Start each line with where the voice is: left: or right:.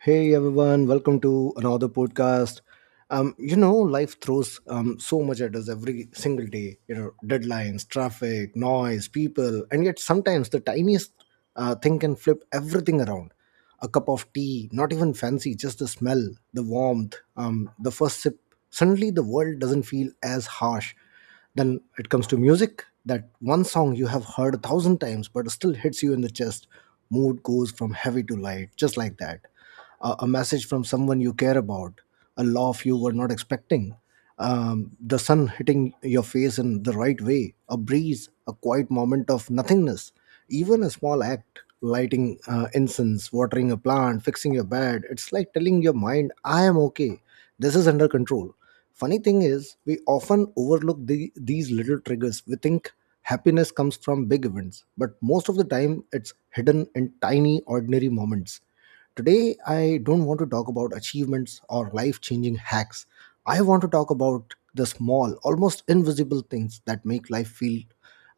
right: Hey everyone, welcome to another podcast. You know, life throws so much at us every single day. You know, deadlines, traffic, noise, people, and yet sometimes the tiniest thing can flip everything around. A cup of tea, not even fancy, just the smell, the warmth, the first sip. Suddenly, the world doesn't feel as harsh. Then it comes to music, that one song you have heard a thousand times but still hits you in the chest. Mood goes from heavy to light, just like that. A message from someone you care about, a laugh you were not expecting, the sun hitting your face in the right way, a breeze, a quiet moment of nothingness, even a small act. Lighting incense, watering a plant, fixing your bed. It's like telling your mind, I am okay, this is under control. Funny thing is, we often overlook these little triggers. We think happiness comes from big events, but most of the time it's hidden in tiny, ordinary moments. Today, I don't want to talk about achievements or life changing hacks. I want to talk about the small, almost invisible things that make life feel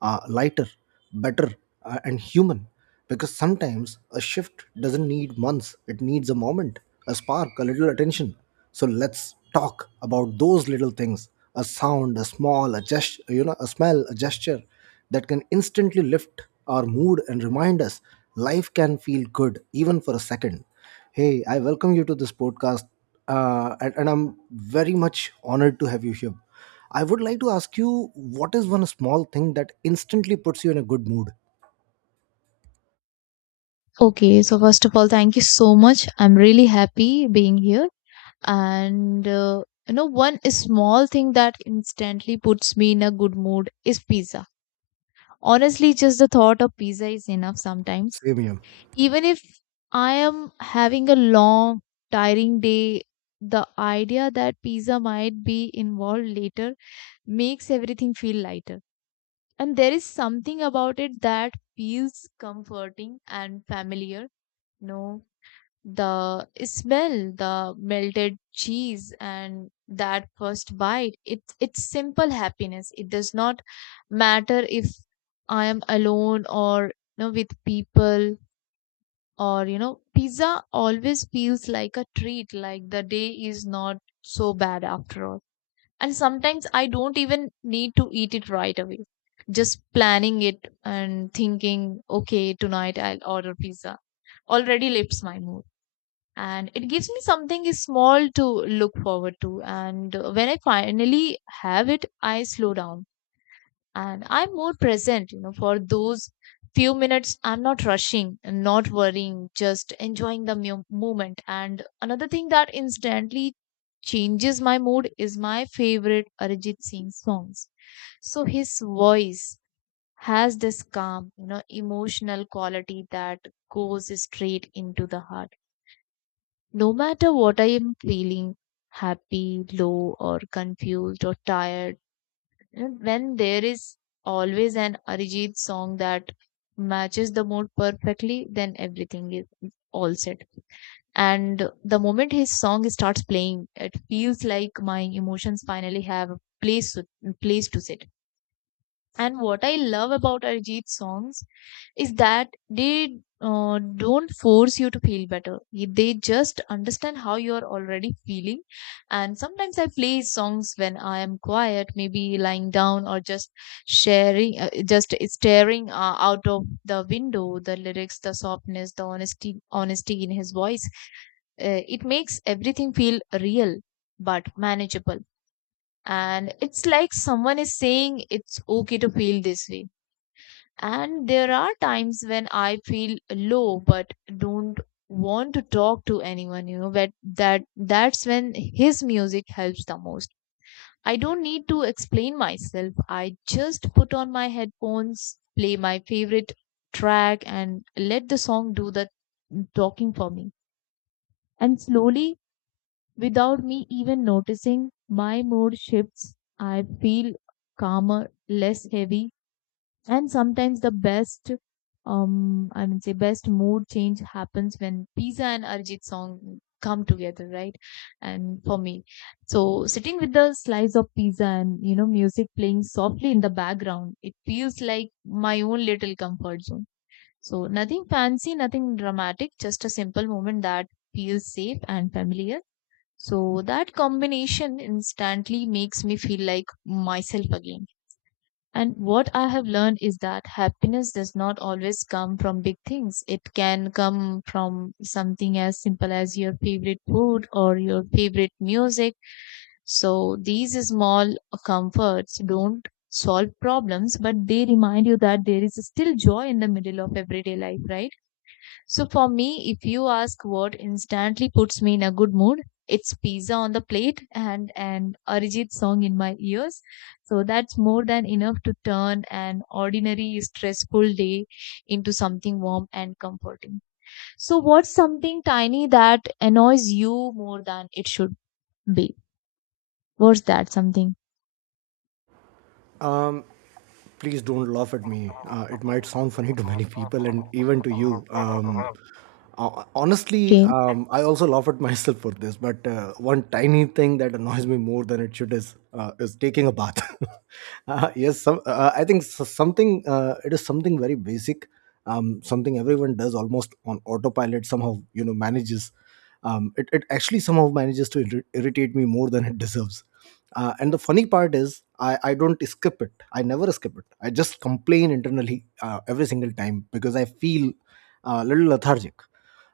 right: lighter, better, and human. Because sometimes a shift doesn't need months, it needs a moment, a spark, a little attention. So let's talk about those little things: a sound, a gesture, a smell, a gesture that can instantly lift our mood and remind us life can feel good even for a second. Hey, I welcome you to this podcast, and I'm very much honored to have you here. I would like to ask you, what is one small thing that instantly puts you in a good mood?
left: Okay, so first of all, thank you so much. I'm really happy being here. One small thing that instantly puts me in a good mood is pizza. Honestly, just the thought of pizza is enough sometimes.
right: Same here.
left: Even if I am having a long, tiring day, the idea that pizza might be involved later makes everything feel lighter. And there is something about it that feels comforting and familiar. No, the smell, the melted cheese, and that first bite. It's simple happiness. It does not matter if I am alone or with people, or pizza always feels like a treat. Like the day is not so bad after all. And sometimes I don't even need to eat it right away. Just planning it and thinking, okay, tonight I'll order pizza already lifts my mood, and it gives me something is small to look forward to. And when I finally have it, I slow down and I'm more present, for those few minutes. I'm not rushing, not worrying, just enjoying the moment. And another thing that instantly changes my mood is my favorite Arijit Singh songs. So his voice has this calm, emotional quality that goes straight into the heart. No matter what I am feeling, happy, low, or confused or tired, and when there is always an Arijit song that matches the mood perfectly, then everything is all set. And the moment his song starts playing, it feels like my emotions finally have place to sit. And what I love about Arijit's songs is that they don't force you to feel better. They just understand how you are already feeling. And sometimes I play songs when I am quiet, maybe lying down or just just staring out of the window. The lyrics, the softness, the honesty in his voice. It makes everything feel real but manageable. And it's like someone is saying it's okay to feel this way, and there are times when I feel low but don't want to talk to anyone, but that's when his music helps the most. I don't need to explain myself. I just put on my headphones, play my favorite track, and let the song do the talking for me. And slowly, without me even noticing, my mood shifts. I feel calmer, less heavy, and sometimes I would say best mood change happens when pizza and Arjit song come together, right? And for me, so sitting with the slice of pizza and, music playing softly in the background, it feels like my own little comfort zone. So nothing fancy, nothing dramatic, just a simple moment that feels safe and familiar. So that combination instantly makes me feel like myself again. And what I have learned is that happiness does not always come from big things. It can come from something as simple as your favorite food or your favorite music. So these small comforts don't solve problems, but they remind you that there is still joy in the middle of everyday life, right? So for me, if you ask what instantly puts me in a good mood, it's pizza on the plate and an Arijit song in my ears. So that's more than enough to turn an ordinary stressful day into something warm and comforting. So what's something tiny that annoys you more than it should be? What's that something?
right: Um, Please don't laugh at me. It might sound funny to many people and even to you. Honestly,
left: Okay.
right: I also laugh at myself for this. But one tiny thing that annoys me more than it should is taking a bath. Yes, some, I think s- something. It is something very basic. Something everyone does almost on autopilot. Somehow, you know, manages. It actually somehow manages to irritate me more than it deserves, and the funny part is, I don't skip it, I never skip it. I just complain internally every single time because I feel a little lethargic.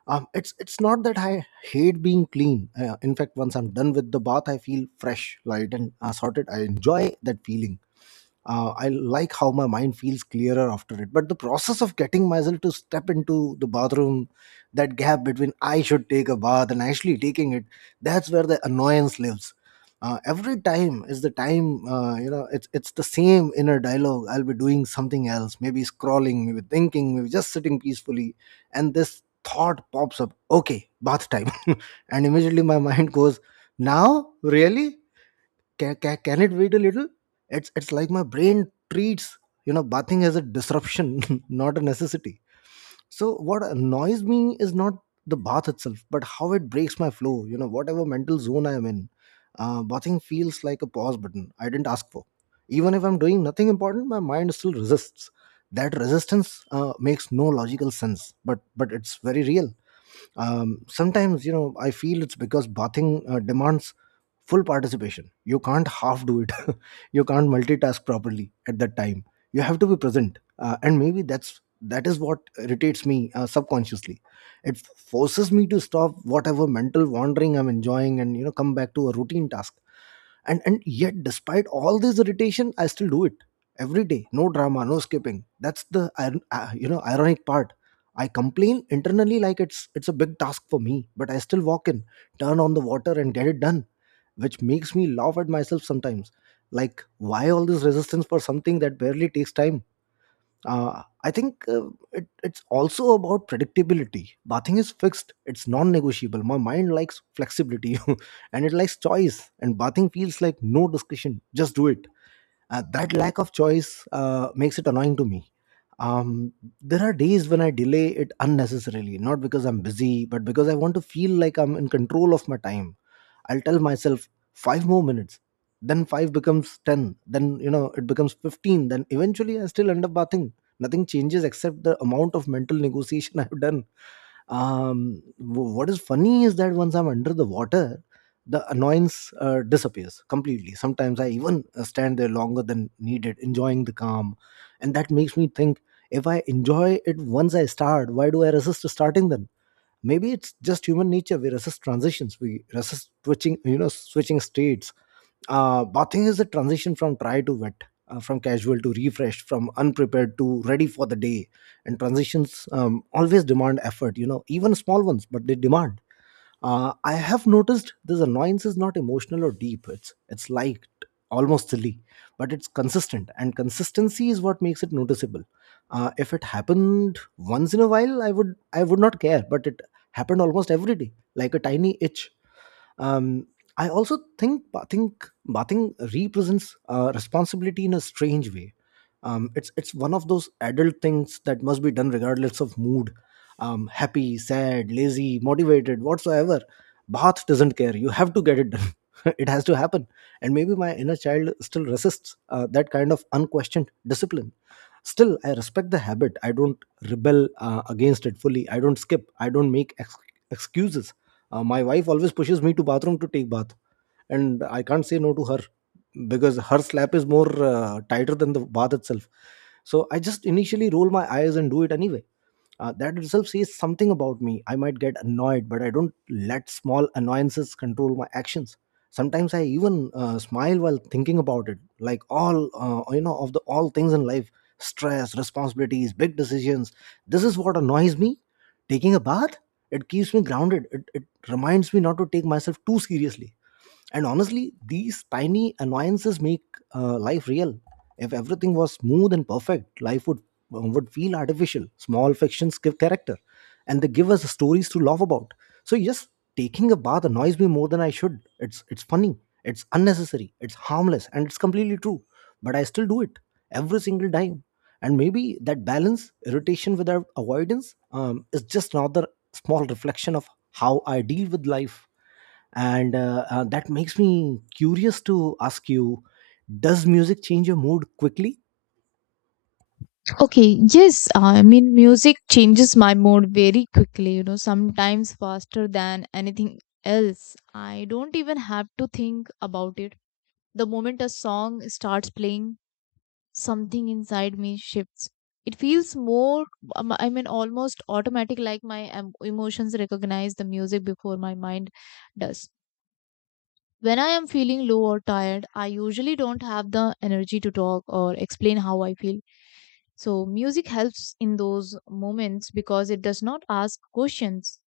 right: It's not that I hate being clean. In fact, once I'm done with the bath, I feel fresh, light, and sorted. I enjoy that feeling. I like how my mind feels clearer after it. But the process of getting myself to step into the bathroom, that gap between I should take a bath and actually taking it, that's where the annoyance lives. Every time is the time. It's the same inner dialogue. I'll be doing something else, maybe scrolling, maybe thinking, maybe just sitting peacefully, and this thought pops up, okay, bath time. And immediately my mind goes, now really, can it wait a little? It's like my brain treats, you know, bathing as a disruption, not a necessity. So what annoys me is not the bath itself but how it breaks my flow, you know, whatever mental zone I am in. Bathing feels like a pause button I didn't ask for. Even if I'm doing nothing important, my mind still resists. That resistance makes no logical sense, but it's very real. Sometimes, you know, I feel it's because bathing demands full participation. You can't half do it. You can't multitask properly at that time. You have to be present, and maybe that is what irritates me subconsciously. It forces me to stop whatever mental wandering I'm enjoying and, you know, come back to a routine task. And yet, despite all this irritation, I still do it every day, no drama, no skipping. That's the you know, ironic part. I complain internally like it's a big task for me, but I still walk in, turn on the water, and get it done, which makes me laugh at myself sometimes. Like, why all this resistance for something that barely takes time? It's also about predictability. Bathing is fixed, it's non negotiable. My mind likes flexibility and it likes choice, and bathing feels like no discussion, just do it. That lack of choice makes it annoying to me. Um, there are days when I delay it unnecessarily, not because I'm busy, but because I want to feel like I'm in control of my time. I'll tell myself five more minutes. Then five becomes 10. Then, you know, it becomes 15. Then eventually I still end up bathing. Nothing changes except the amount of mental negotiation I've done. What is funny is that once I'm under the water, the annoyance disappears completely. Sometimes I even stand there longer than needed, enjoying the calm. And that makes me think, if I enjoy it once I start, why do I resist to starting then? Maybe it's just human nature. We resist transitions, we resist switching, you know, switching states. Bathing is a transition from dry to wet, from casual to refreshed, from unprepared to ready for the day. And transitions always demand effort, you know, even small ones, but they demand. I have noticed this annoyance is not emotional or deep. It's like almost silly, but it's consistent, and consistency is what makes it noticeable. If it happened once in a while, I would not care, but it happened almost every day, like a tiny itch. um, I also think bathing represents responsibility in a strange way. It's one of those adult things that must be done regardless of mood, happy, sad, lazy, motivated, whatsoever. Bath doesn't care. You have to get it done. It has to happen. And maybe my inner child still resists that kind of unquestioned discipline. Still, I respect the habit. I don't rebel against it fully. I don't skip, I don't make excuses. My wife always pushes me to bathroom to take bath, and I can't say no to her because her slap is more tighter than the bath itself. So I just initially roll my eyes and do it anyway. That itself says something about me. I might get annoyed, but I don't let small annoyances control my actions. Sometimes I even smile while thinking about it, like all you know of the all things in life: stress, responsibilities, big decisions. This is what annoys me. Taking a bath, it keeps me grounded. It reminds me not to take myself too seriously. And honestly, these tiny annoyances make life real. If everything was smooth and perfect, life would feel artificial. Small fictions give character, and they give us stories to laugh about. So yes, taking a bath annoys me more than I should. It's funny, it's unnecessary, it's harmless, and it's completely true. But I still do it every single time. And maybe that balance, irritation without avoidance, is just another small reflection of how I deal with life. And That makes me curious to ask you, does music change your mood quickly?
left: Okay, yes, I mean, music changes my mood very quickly, sometimes faster than anything else. I don't even have to think about it. The moment a song starts playing, something inside me shifts. It feels I mean, almost automatic, like my emotions recognize the music before my mind does. When I am feeling low or tired, I usually don't have the energy to talk or explain how I feel. So music helps in those moments because it does not ask questions.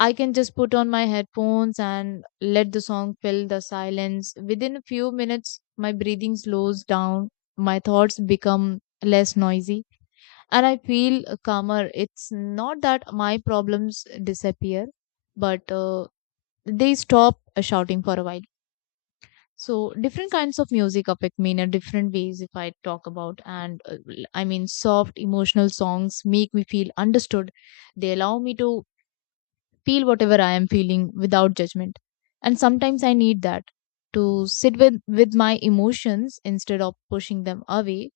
left: I can just put on my headphones and let the song fill the silence. Within a few minutes, my breathing slows down, my thoughts become less noisy, and I feel calmer. It's not that my problems disappear, but they stop shouting for a while. So different kinds of music affect me in a different ways. If I talk about and l- I mean, soft emotional songs make me feel understood. They allow me to feel whatever I am feeling without judgment, and sometimes I need that to sit with my emotions instead of pushing them away.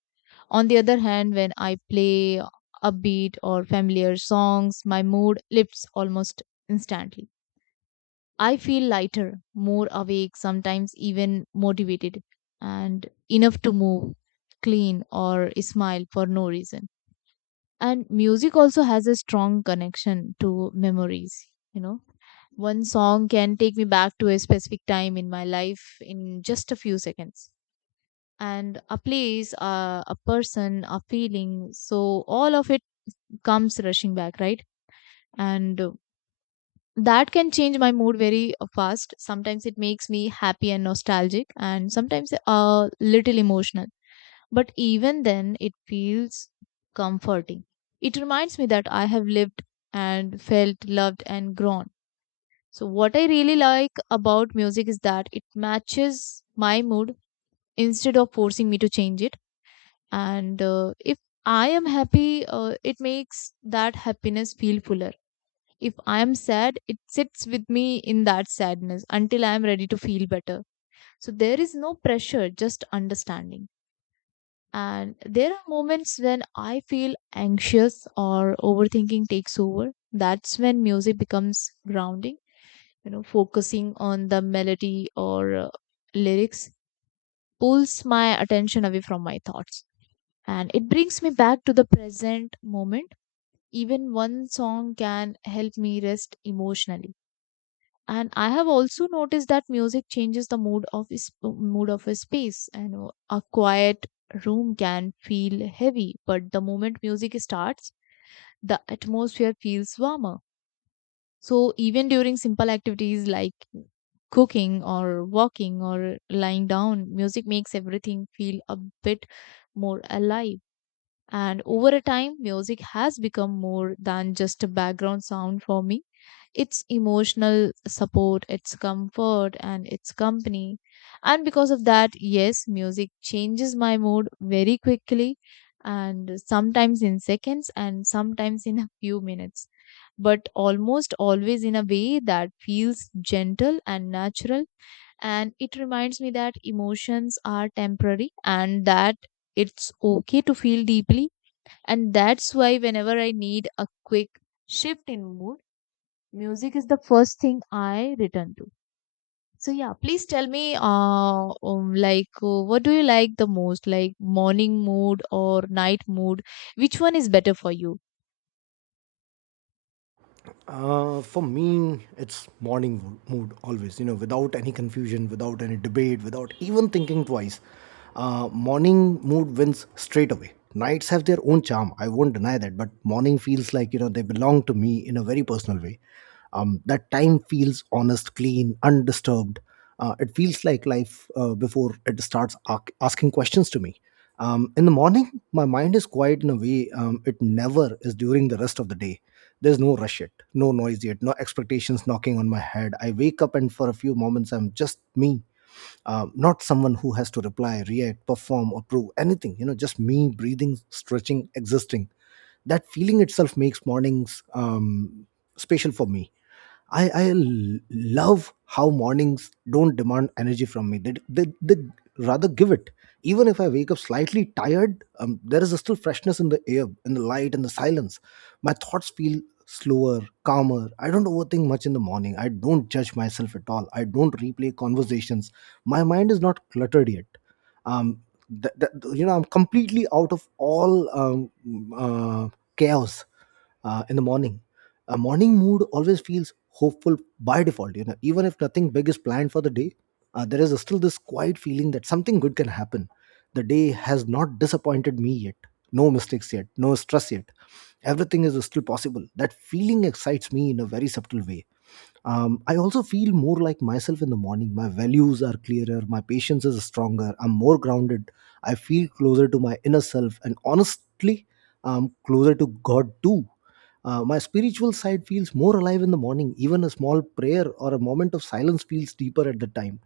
left: On the other hand, when I play upbeat or familiar songs, my mood lifts almost instantly. I feel lighter, more awake, sometimes even motivated, and enough to move, clean, or smile for no reason. And music also has a strong connection to memories. You know, one song can take me back to a specific time in my life in just a few seconds. And a place, a person, a feeling. So all of it comes rushing back, right? And that can change my mood very fast. Sometimes it makes me happy and nostalgic, and sometimes a little emotional, but even then it feels comforting. It reminds me that I have lived and felt loved and grown. So what I really like about music is that it matches my mood instead of forcing me to change it. And if I am happy, it makes that happiness feel fuller. If I am sad, it sits with me in that sadness until I am ready to feel better. So there is no pressure, just understanding. And there are moments when I feel anxious or overthinking takes over. That's when music becomes grounding. You know, focusing on the melody or lyrics pulls my attention away from my thoughts, and it brings me back to the present moment. Even one song can help me rest emotionally. And I have also noticed that music changes the mood of a space. And A quiet room can feel heavy, but the moment music starts, the atmosphere feels warmer. So even during simple activities like cooking or walking or lying down, music makes everything feel a bit more alive. And over a time, music has become more than just a background sound for me. It's emotional support, it's comfort, and it's company. And because of that, yes, music changes my mood very quickly, and sometimes in seconds and sometimes in a few minutes, but almost always in a way that feels gentle and natural. And it reminds me that emotions are temporary and that it's okay to feel deeply, and that's why whenever I need a quick shift in mood, music is the first thing I return to. So yeah, please tell me, like, what do you like the most, like morning mood or night mood? Which one is better for you?
right: For me it's morning mood, always, you know, without any confusion, without any debate, without even thinking twice. Morning mood wins straight away. Nights have their own charm, I won't deny that, but morning feels like, you know, they belong to me in a very personal way. That time feels honest, clean, undisturbed. It feels like life before it starts asking questions to me. In the morning, my mind is quiet in a way it never is during the rest of the day. There's no rush yet, no noise yet, no expectations knocking on my head. I wake up and for a few moments, I'm just me, not someone who has to reply, react, perform, or prove anything. You know, just me breathing, stretching, existing. That feeling itself makes mornings special for me. Love how mornings don't demand energy from me. They rather give it. Even if I wake up slightly tired, there is still freshness in the air, in the light, in the silence. My thoughts feel slower, calmer. I don't overthink much in the morning. I don't judge myself at all. I don't replay conversations. My mind is not cluttered yet. Um, th- th- you know, I'm completely out of all uh, chaos in the morning. A morning mood always feels hopeful by default. You know, even if nothing big is planned for the day, there is still this quiet feeling that something good can happen. The day has not disappointed me yet. No mistakes yet. No stress yet. Everything is still possible. That feeling excites me in a very subtle way. I also feel more like myself in the morning. My values are clearer, my patience is stronger, I'm more grounded. I feel closer to my inner self, and honestly, I closer to God too. My spiritual side feels more alive in the morning. Even a small prayer or a moment of silence feels deeper at the time.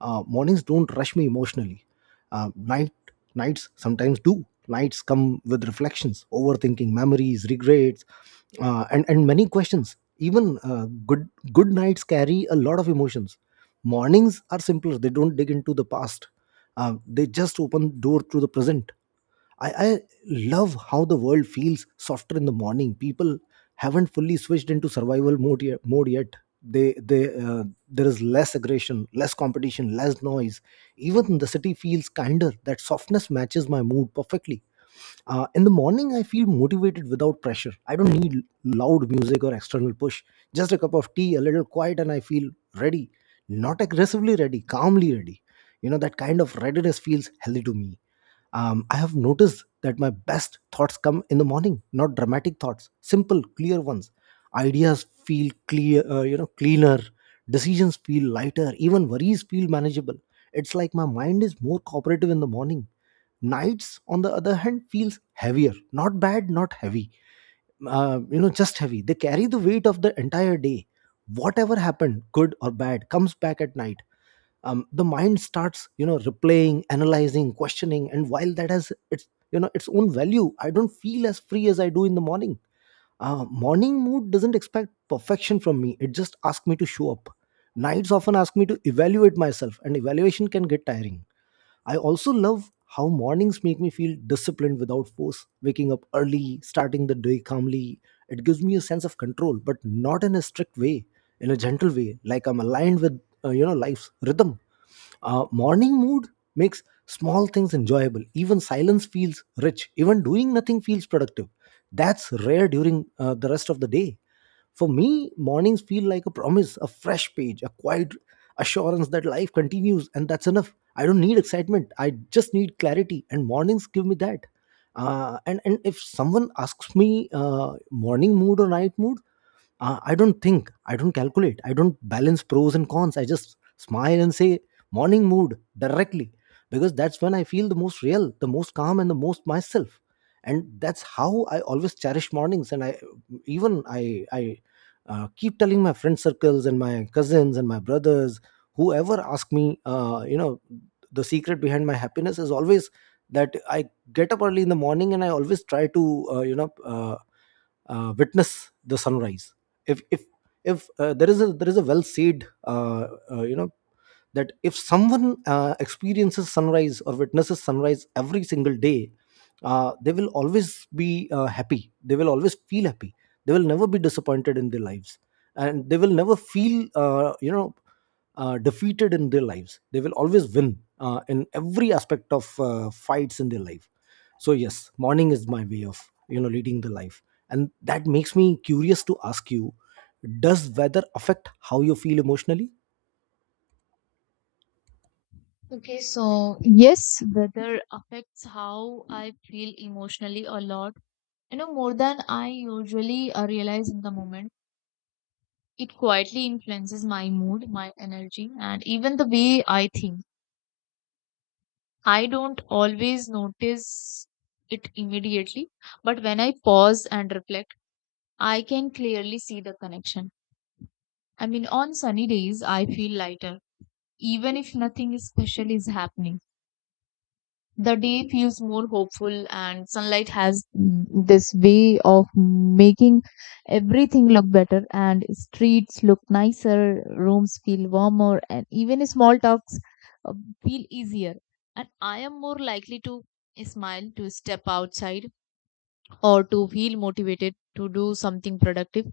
right: Mornings don't rush me emotionally. uh, night Nights sometimes do. Nights come with reflections, overthinking, memories, regrets, and many questions. Even good nights carry a lot of emotions. Mornings are simpler. They don't dig into the past. They just open door to the present. I love how the world feels softer in the morning. People haven't fully switched into survival mode yet. They uh, there is less aggression, less competition, less noise. Even the city feels kinder. That softness matches my mood perfectly. In the morning, I feel motivated without pressure. I don't need loud music or external push. Just a cup of tea, a little quiet, and I feel ready. Not aggressively ready, calmly ready. You know, that kind of readiness feels healthy to me. I have noticed that my best thoughts come in the morning, not dramatic thoughts, simple, clear ones. Ideas feel clear, you know, cleaner. Decisions feel lighter. Even worries feel manageable. It's like my mind is more cooperative in the morning. Nights, on the other hand, feels heavier. Not bad, not heavy. You know, just heavy. They carry the weight of the entire day. Whatever happened, good or bad, comes back at night. The mind starts, you know, replaying, analyzing, questioning, and while that has its, you know, its own value, I don't feel as free as I do in the morning. Morning mood doesn't expect perfection from me. It just asks me to show up. Nights often ask me to evaluate myself, and evaluation can get tiring. I also love how mornings make me feel disciplined without force. Waking up early, starting the day calmly, it gives me a sense of control, but not in a strict way. In a gentle way, like I'm aligned with you know, life's rhythm. Morning mood makes small things enjoyable. Even silence feels rich. Even doing nothing feels productive. That's rare during the rest of the day. For me, mornings feel like a promise, a fresh page, a quiet assurance that life continues, and that's enough. I don't need excitement. I just need clarity, and mornings give me that. And if someone asks me morning mood or night mood, I don't think, I don't calculate, I don't balance pros and cons. I just smile and say morning mood directly, because that's when I feel the most real, the most calm, and the most myself. And that's how I always cherish mornings. And I even I keep telling my friend circles and my cousins and my brothers, whoever ask me, you know, the secret behind my happiness is always that I get up early in the morning, and I always try to uh, you know uh, witness the sunrise. If if if There is a well said you know, that if someone experiences sunrise or witnesses sunrise every single day, they will always be happy. They will always feel happy. They will never be disappointed in their lives, and they will never feel you know, defeated in their lives. They will always win in every aspect of fights in their life. So yes, morning is my way of, you know, leading the life. And that makes me curious to ask you, does weather affect how you feel emotionally?
left: Okay, so yes, weather affects how I feel emotionally a lot. You know, more than I usually realize in the moment. It quietly influences my mood, my energy, and even the way I think. I don't always notice it immediately, but when I pause and reflect, I can clearly see the connection. I mean, on sunny days, I feel lighter, even if nothing special is happening. The day feels more hopeful, and sunlight has, mm, this way of making everything look better, and streets look nicer, rooms feel warmer, and even small talks uh, feel easier. And I am more likely to smile, to step outside, or to feel motivated to do something productive.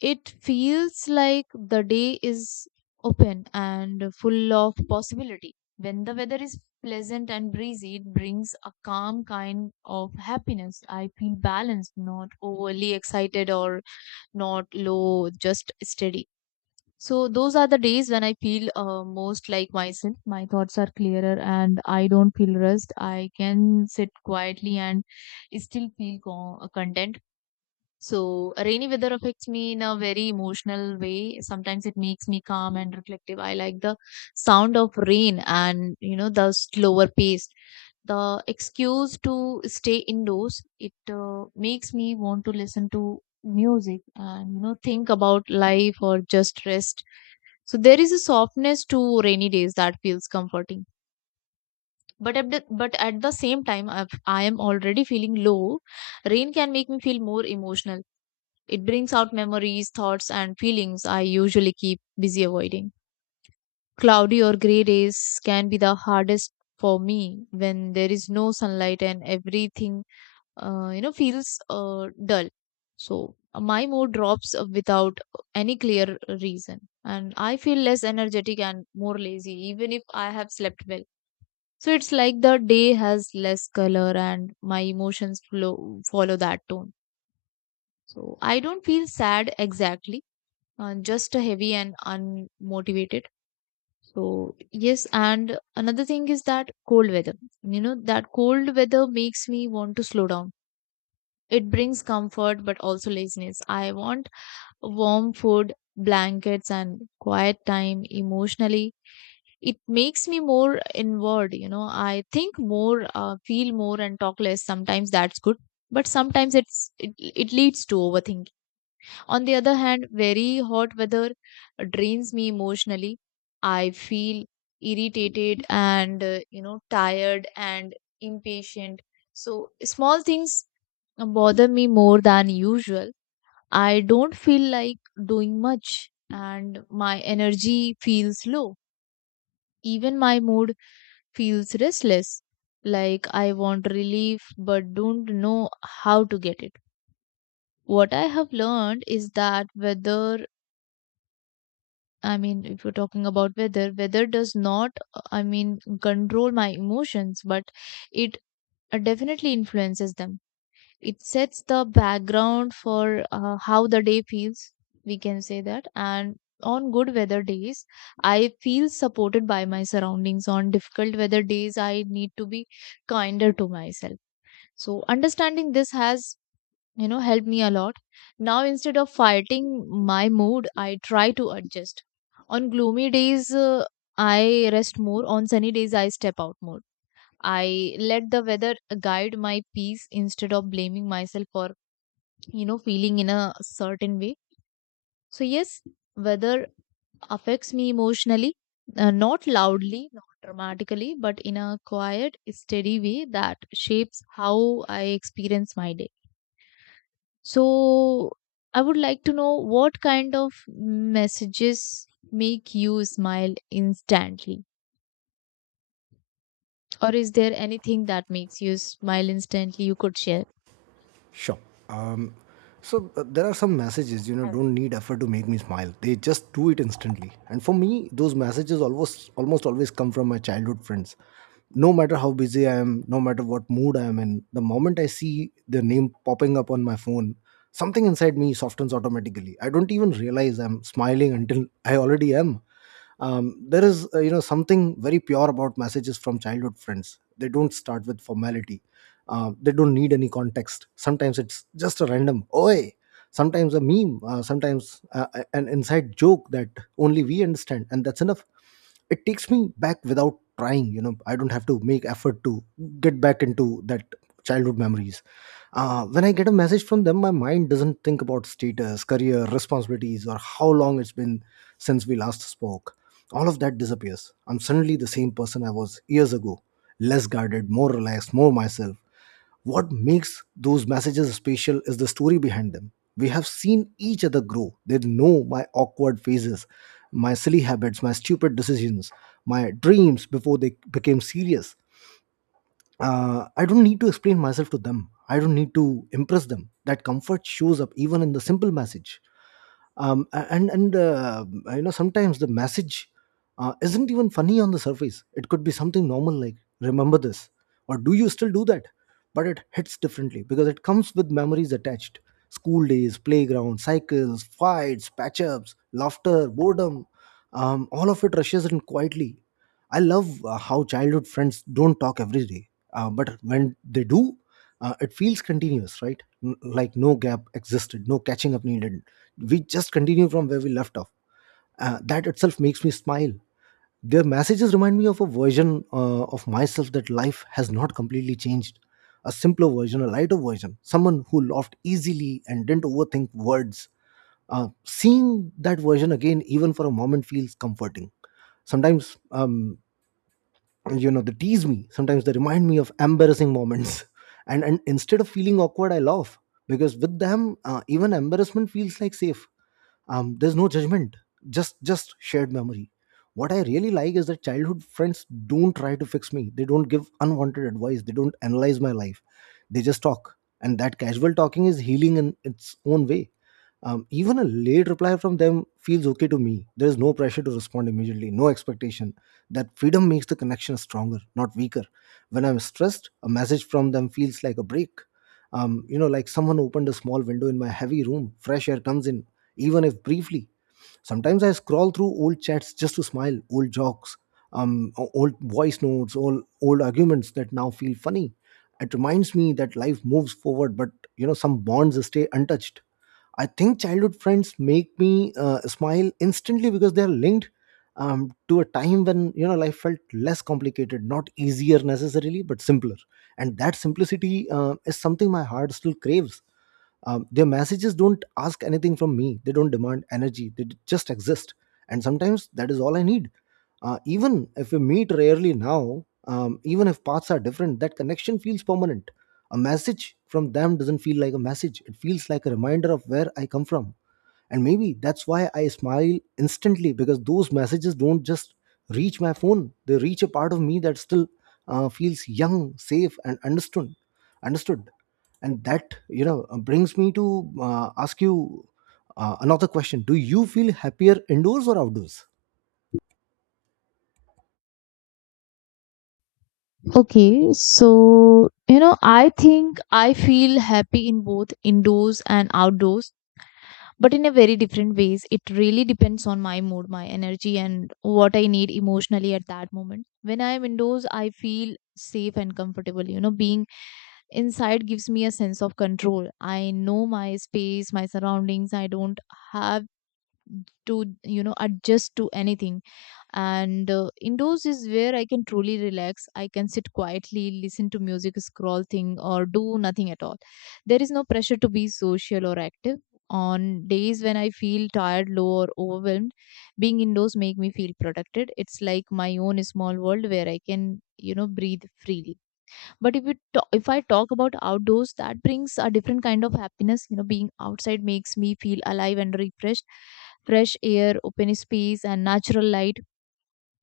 left: It feels like the day is open and full of possibility. When the weather is pleasant and breezy, it brings a calm kind of happiness. I feel balanced, not overly excited or not low, just steady. So, those are the days when I feel most like myself. My thoughts are clearer and I don't feel rushed. I can sit quietly and still feel content. So, rainy weather affects me in a very emotional way. Sometimes it makes me calm and reflective. I like the sound of rain and, you know, the slower pace. The excuse to stay indoors, it makes me want to listen to music and, you know, think about life or just rest. So, there is a softness to rainy days that feels comforting. But at the same time, if I am already feeling low, rain can make me feel more emotional. It brings out memories, thoughts, and feelings I usually keep busy avoiding. Cloudy or gray days can be the hardest for me when there is no sunlight and everything feels dull. So my mood drops without any clear reason, and I feel less energetic and more lazy, even if I have slept well. So it's like the day has less color, and my follow that tone. So I don't feel sad exactly, just a heavy and unmotivated. So yes, and another thing is that cold weather. You know that cold weather makes me want to slow down. It brings comfort but also laziness. I want warm food, blankets, and quiet time emotionally. It makes me more inward, you know. I think more, feel more, and talk less. Sometimes that's good, but sometimes it leads to overthinking. On the other hand, very hot weather drains me emotionally. I feel irritated and, tired and impatient. So, small things bother me more than usual. I don't feel like doing much, and my energy feels low. Even my mood feels restless. Like I want relief but don't know how to get it. What I have learned is that weather I mean, if you're talking about weather, weather does not, control my emotions, but it definitely influences them. It sets the background for how the day feels, we can say that. And on good weather days, I feel supported by my surroundings. On difficult weather days, I need to be kinder to myself. So, understanding this has helped me a lot. Now, instead of fighting my mood, I try to adjust. On gloomy days, I rest more. On sunny days, I step out more. I let the weather guide my peace instead of blaming myself for feeling in a certain way. So yes, weather affects me emotionally, not loudly, not dramatically, but in a quiet, steady way that shapes how I experience my day. So I would like to know, what kind of messages make you smile instantly? Or is there anything that makes you smile instantly you could share?
right: Sure. Um, so there are some messages, you know, don't need effort to make me smile. They just do it instantly. And for me, those messages almost always come from my childhood friends. No matter how busy I am, no matter what mood I am in, the moment I see their name popping up on my phone, something inside me softens automatically. I don't even realize I'm smiling until I already am. Um, there is, you know, something very pure about messages from childhood friends. They don't start with formality. They don't need any context. Sometimes it's just a random oi, sometimes a meme, sometimes an inside joke that only we understand, and that's enough. It takes me back without trying. You know, I don't have to make effort to get back into that childhood memories. When I get a message from them, my mind doesn't think about status, career, responsibilities, or how long it's been since we last spoke. All of that disappears. I'm suddenly the same person I was years ago, less guarded, more relaxed, more myself. What makes those messages special is the story behind them. We have seen each other grow. They know my awkward phases, my silly habits, my stupid decisions, my dreams before they became serious. I don't need to explain myself to them. I don't need to impress them. That comfort shows up even in the simple message. A- and You know, sometimes the message isn't even funny on the surface. It could be something normal, like remember this, or do you still do that, but it hits differently because it comes with memories attached. School days, playground cycles, fights, patch-ups, laughter, boredom, all of it rushes in quietly. I love how childhood friends don't talk every day, but when they do, it feels continuous, right? Like no gap existed, no catching up needed. We just continue from where we left off. That itself makes me smile. Their messages remind me of a version of myself that life has not completely changed. A simpler version, a lighter version, someone who laughed easily and didn't overthink words. Seeing that version again, even for a moment, feels comforting. Sometimes, you know, they tease me. Sometimes they remind me of embarrassing moments. And instead of feeling awkward, I laugh, because with them, even embarrassment feels like safe. Um, there's no judgment, just shared memory. What I really like is that childhood friends don't try to fix me. They don't give unwanted advice. They don't analyze my life. They just talk, and that casual talking is healing in its own way. Um, even a late reply from them feels okay to me. There is no pressure to respond immediately, no expectation. That freedom makes the connection stronger, not weaker. When I'm stressed, a message from them feels like a break. You know, like someone opened a small window in my heavy room, fresh air comes in, even if briefly. Sometimes I scroll through old chats just to smile. Old jokes, old voice notes, old arguments that now feel funny. It reminds me that life moves forward, but you know, some bonds stay untouched. I think childhood friends make me smile instantly because they are linked to a time when, you know, life felt less complicated, not easier necessarily, but simpler. And that simplicity is something my heart still craves. Um, their messages don't ask anything from me. They don't demand energy. Just exist, and sometimes that is all I need. Even if we meet rarely now, even if paths are different, that connection feels permanent. A message from them doesn't feel like a message. It feels like a reminder of where I come from. And maybe that's why I smile instantly, because those messages don't just reach my phone. They reach a part of me that still feels young, safe, and understood. And that, you know, brings me to ask you another question. Do you feel happier indoors or outdoors?
left: Okay, so you know, I think I feel happy in both indoors and outdoors, but in a very different ways. It really depends on my mood, my energy, and what I need emotionally at that moment. When I am indoors, I feel safe and comfortable. You know, being inside gives me a sense of control. I know my space, my surroundings. I don't have to, adjust to anything. And indoors is where I can truly relax. I can sit quietly, listen to music, scroll thing, or do nothing at all. There is no pressure to be social or active. On days when I feel tired, low, or overwhelmed, being indoors make me feel protected. It's like my own small world where I can, breathe freely. But if I talk about outdoors, that brings a different kind of happiness. You know, being outside makes me feel alive and refreshed. Fresh air, open space, and natural light,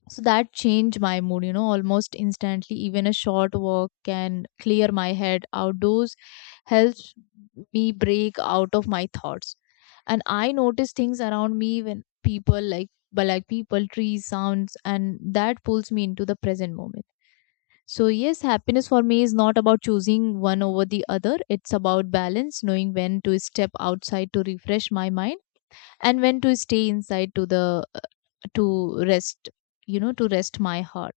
left: so that changed my mood, you know, almost instantly. Even a short walk can clear my head. Outdoors helps me break out of my thoughts. And I notice things around me, but like people, trees, sounds, and that pulls me into the present moment. So, yes, happiness for me is not about choosing one over the other. It's about balance, knowing when to step outside to refresh my mind and when to stay inside to the to rest, you know, to rest my heart.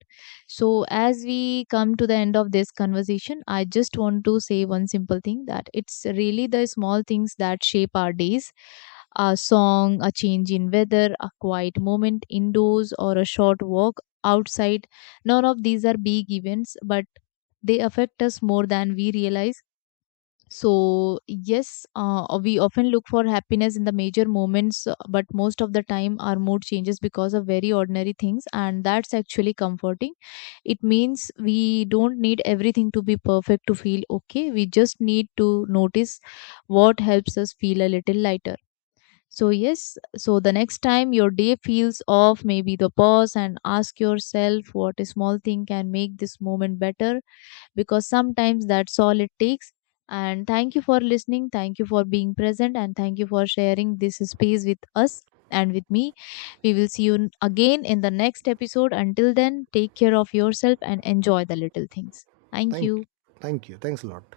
left: So as we come to the end of this conversation, I just want to say one simple thing, that it's really the small things that shape our days. A song, a change in weather, a quiet moment indoors, or a short walk outside, none of these are big events, but they affect us more than we realize. So, yes, we often look for happiness in the major moments, but most of the time our mood changes because of very ordinary things, and that's actually comforting. It means we don't need everything to be perfect to feel okay. We just need to notice what helps us feel a little lighter. So, yes, so the next time your day feels off, maybe the pause and ask yourself what a small thing can make this moment better, because sometimes that's all it takes. And thank you for listening. Thank you for being present. And thank you for sharing this space with us and with me. We will see you again in the next episode. Until then, take care of yourself and enjoy the little things. Thank
right: thank
left: you.
right: Thank you. Thanks a lot.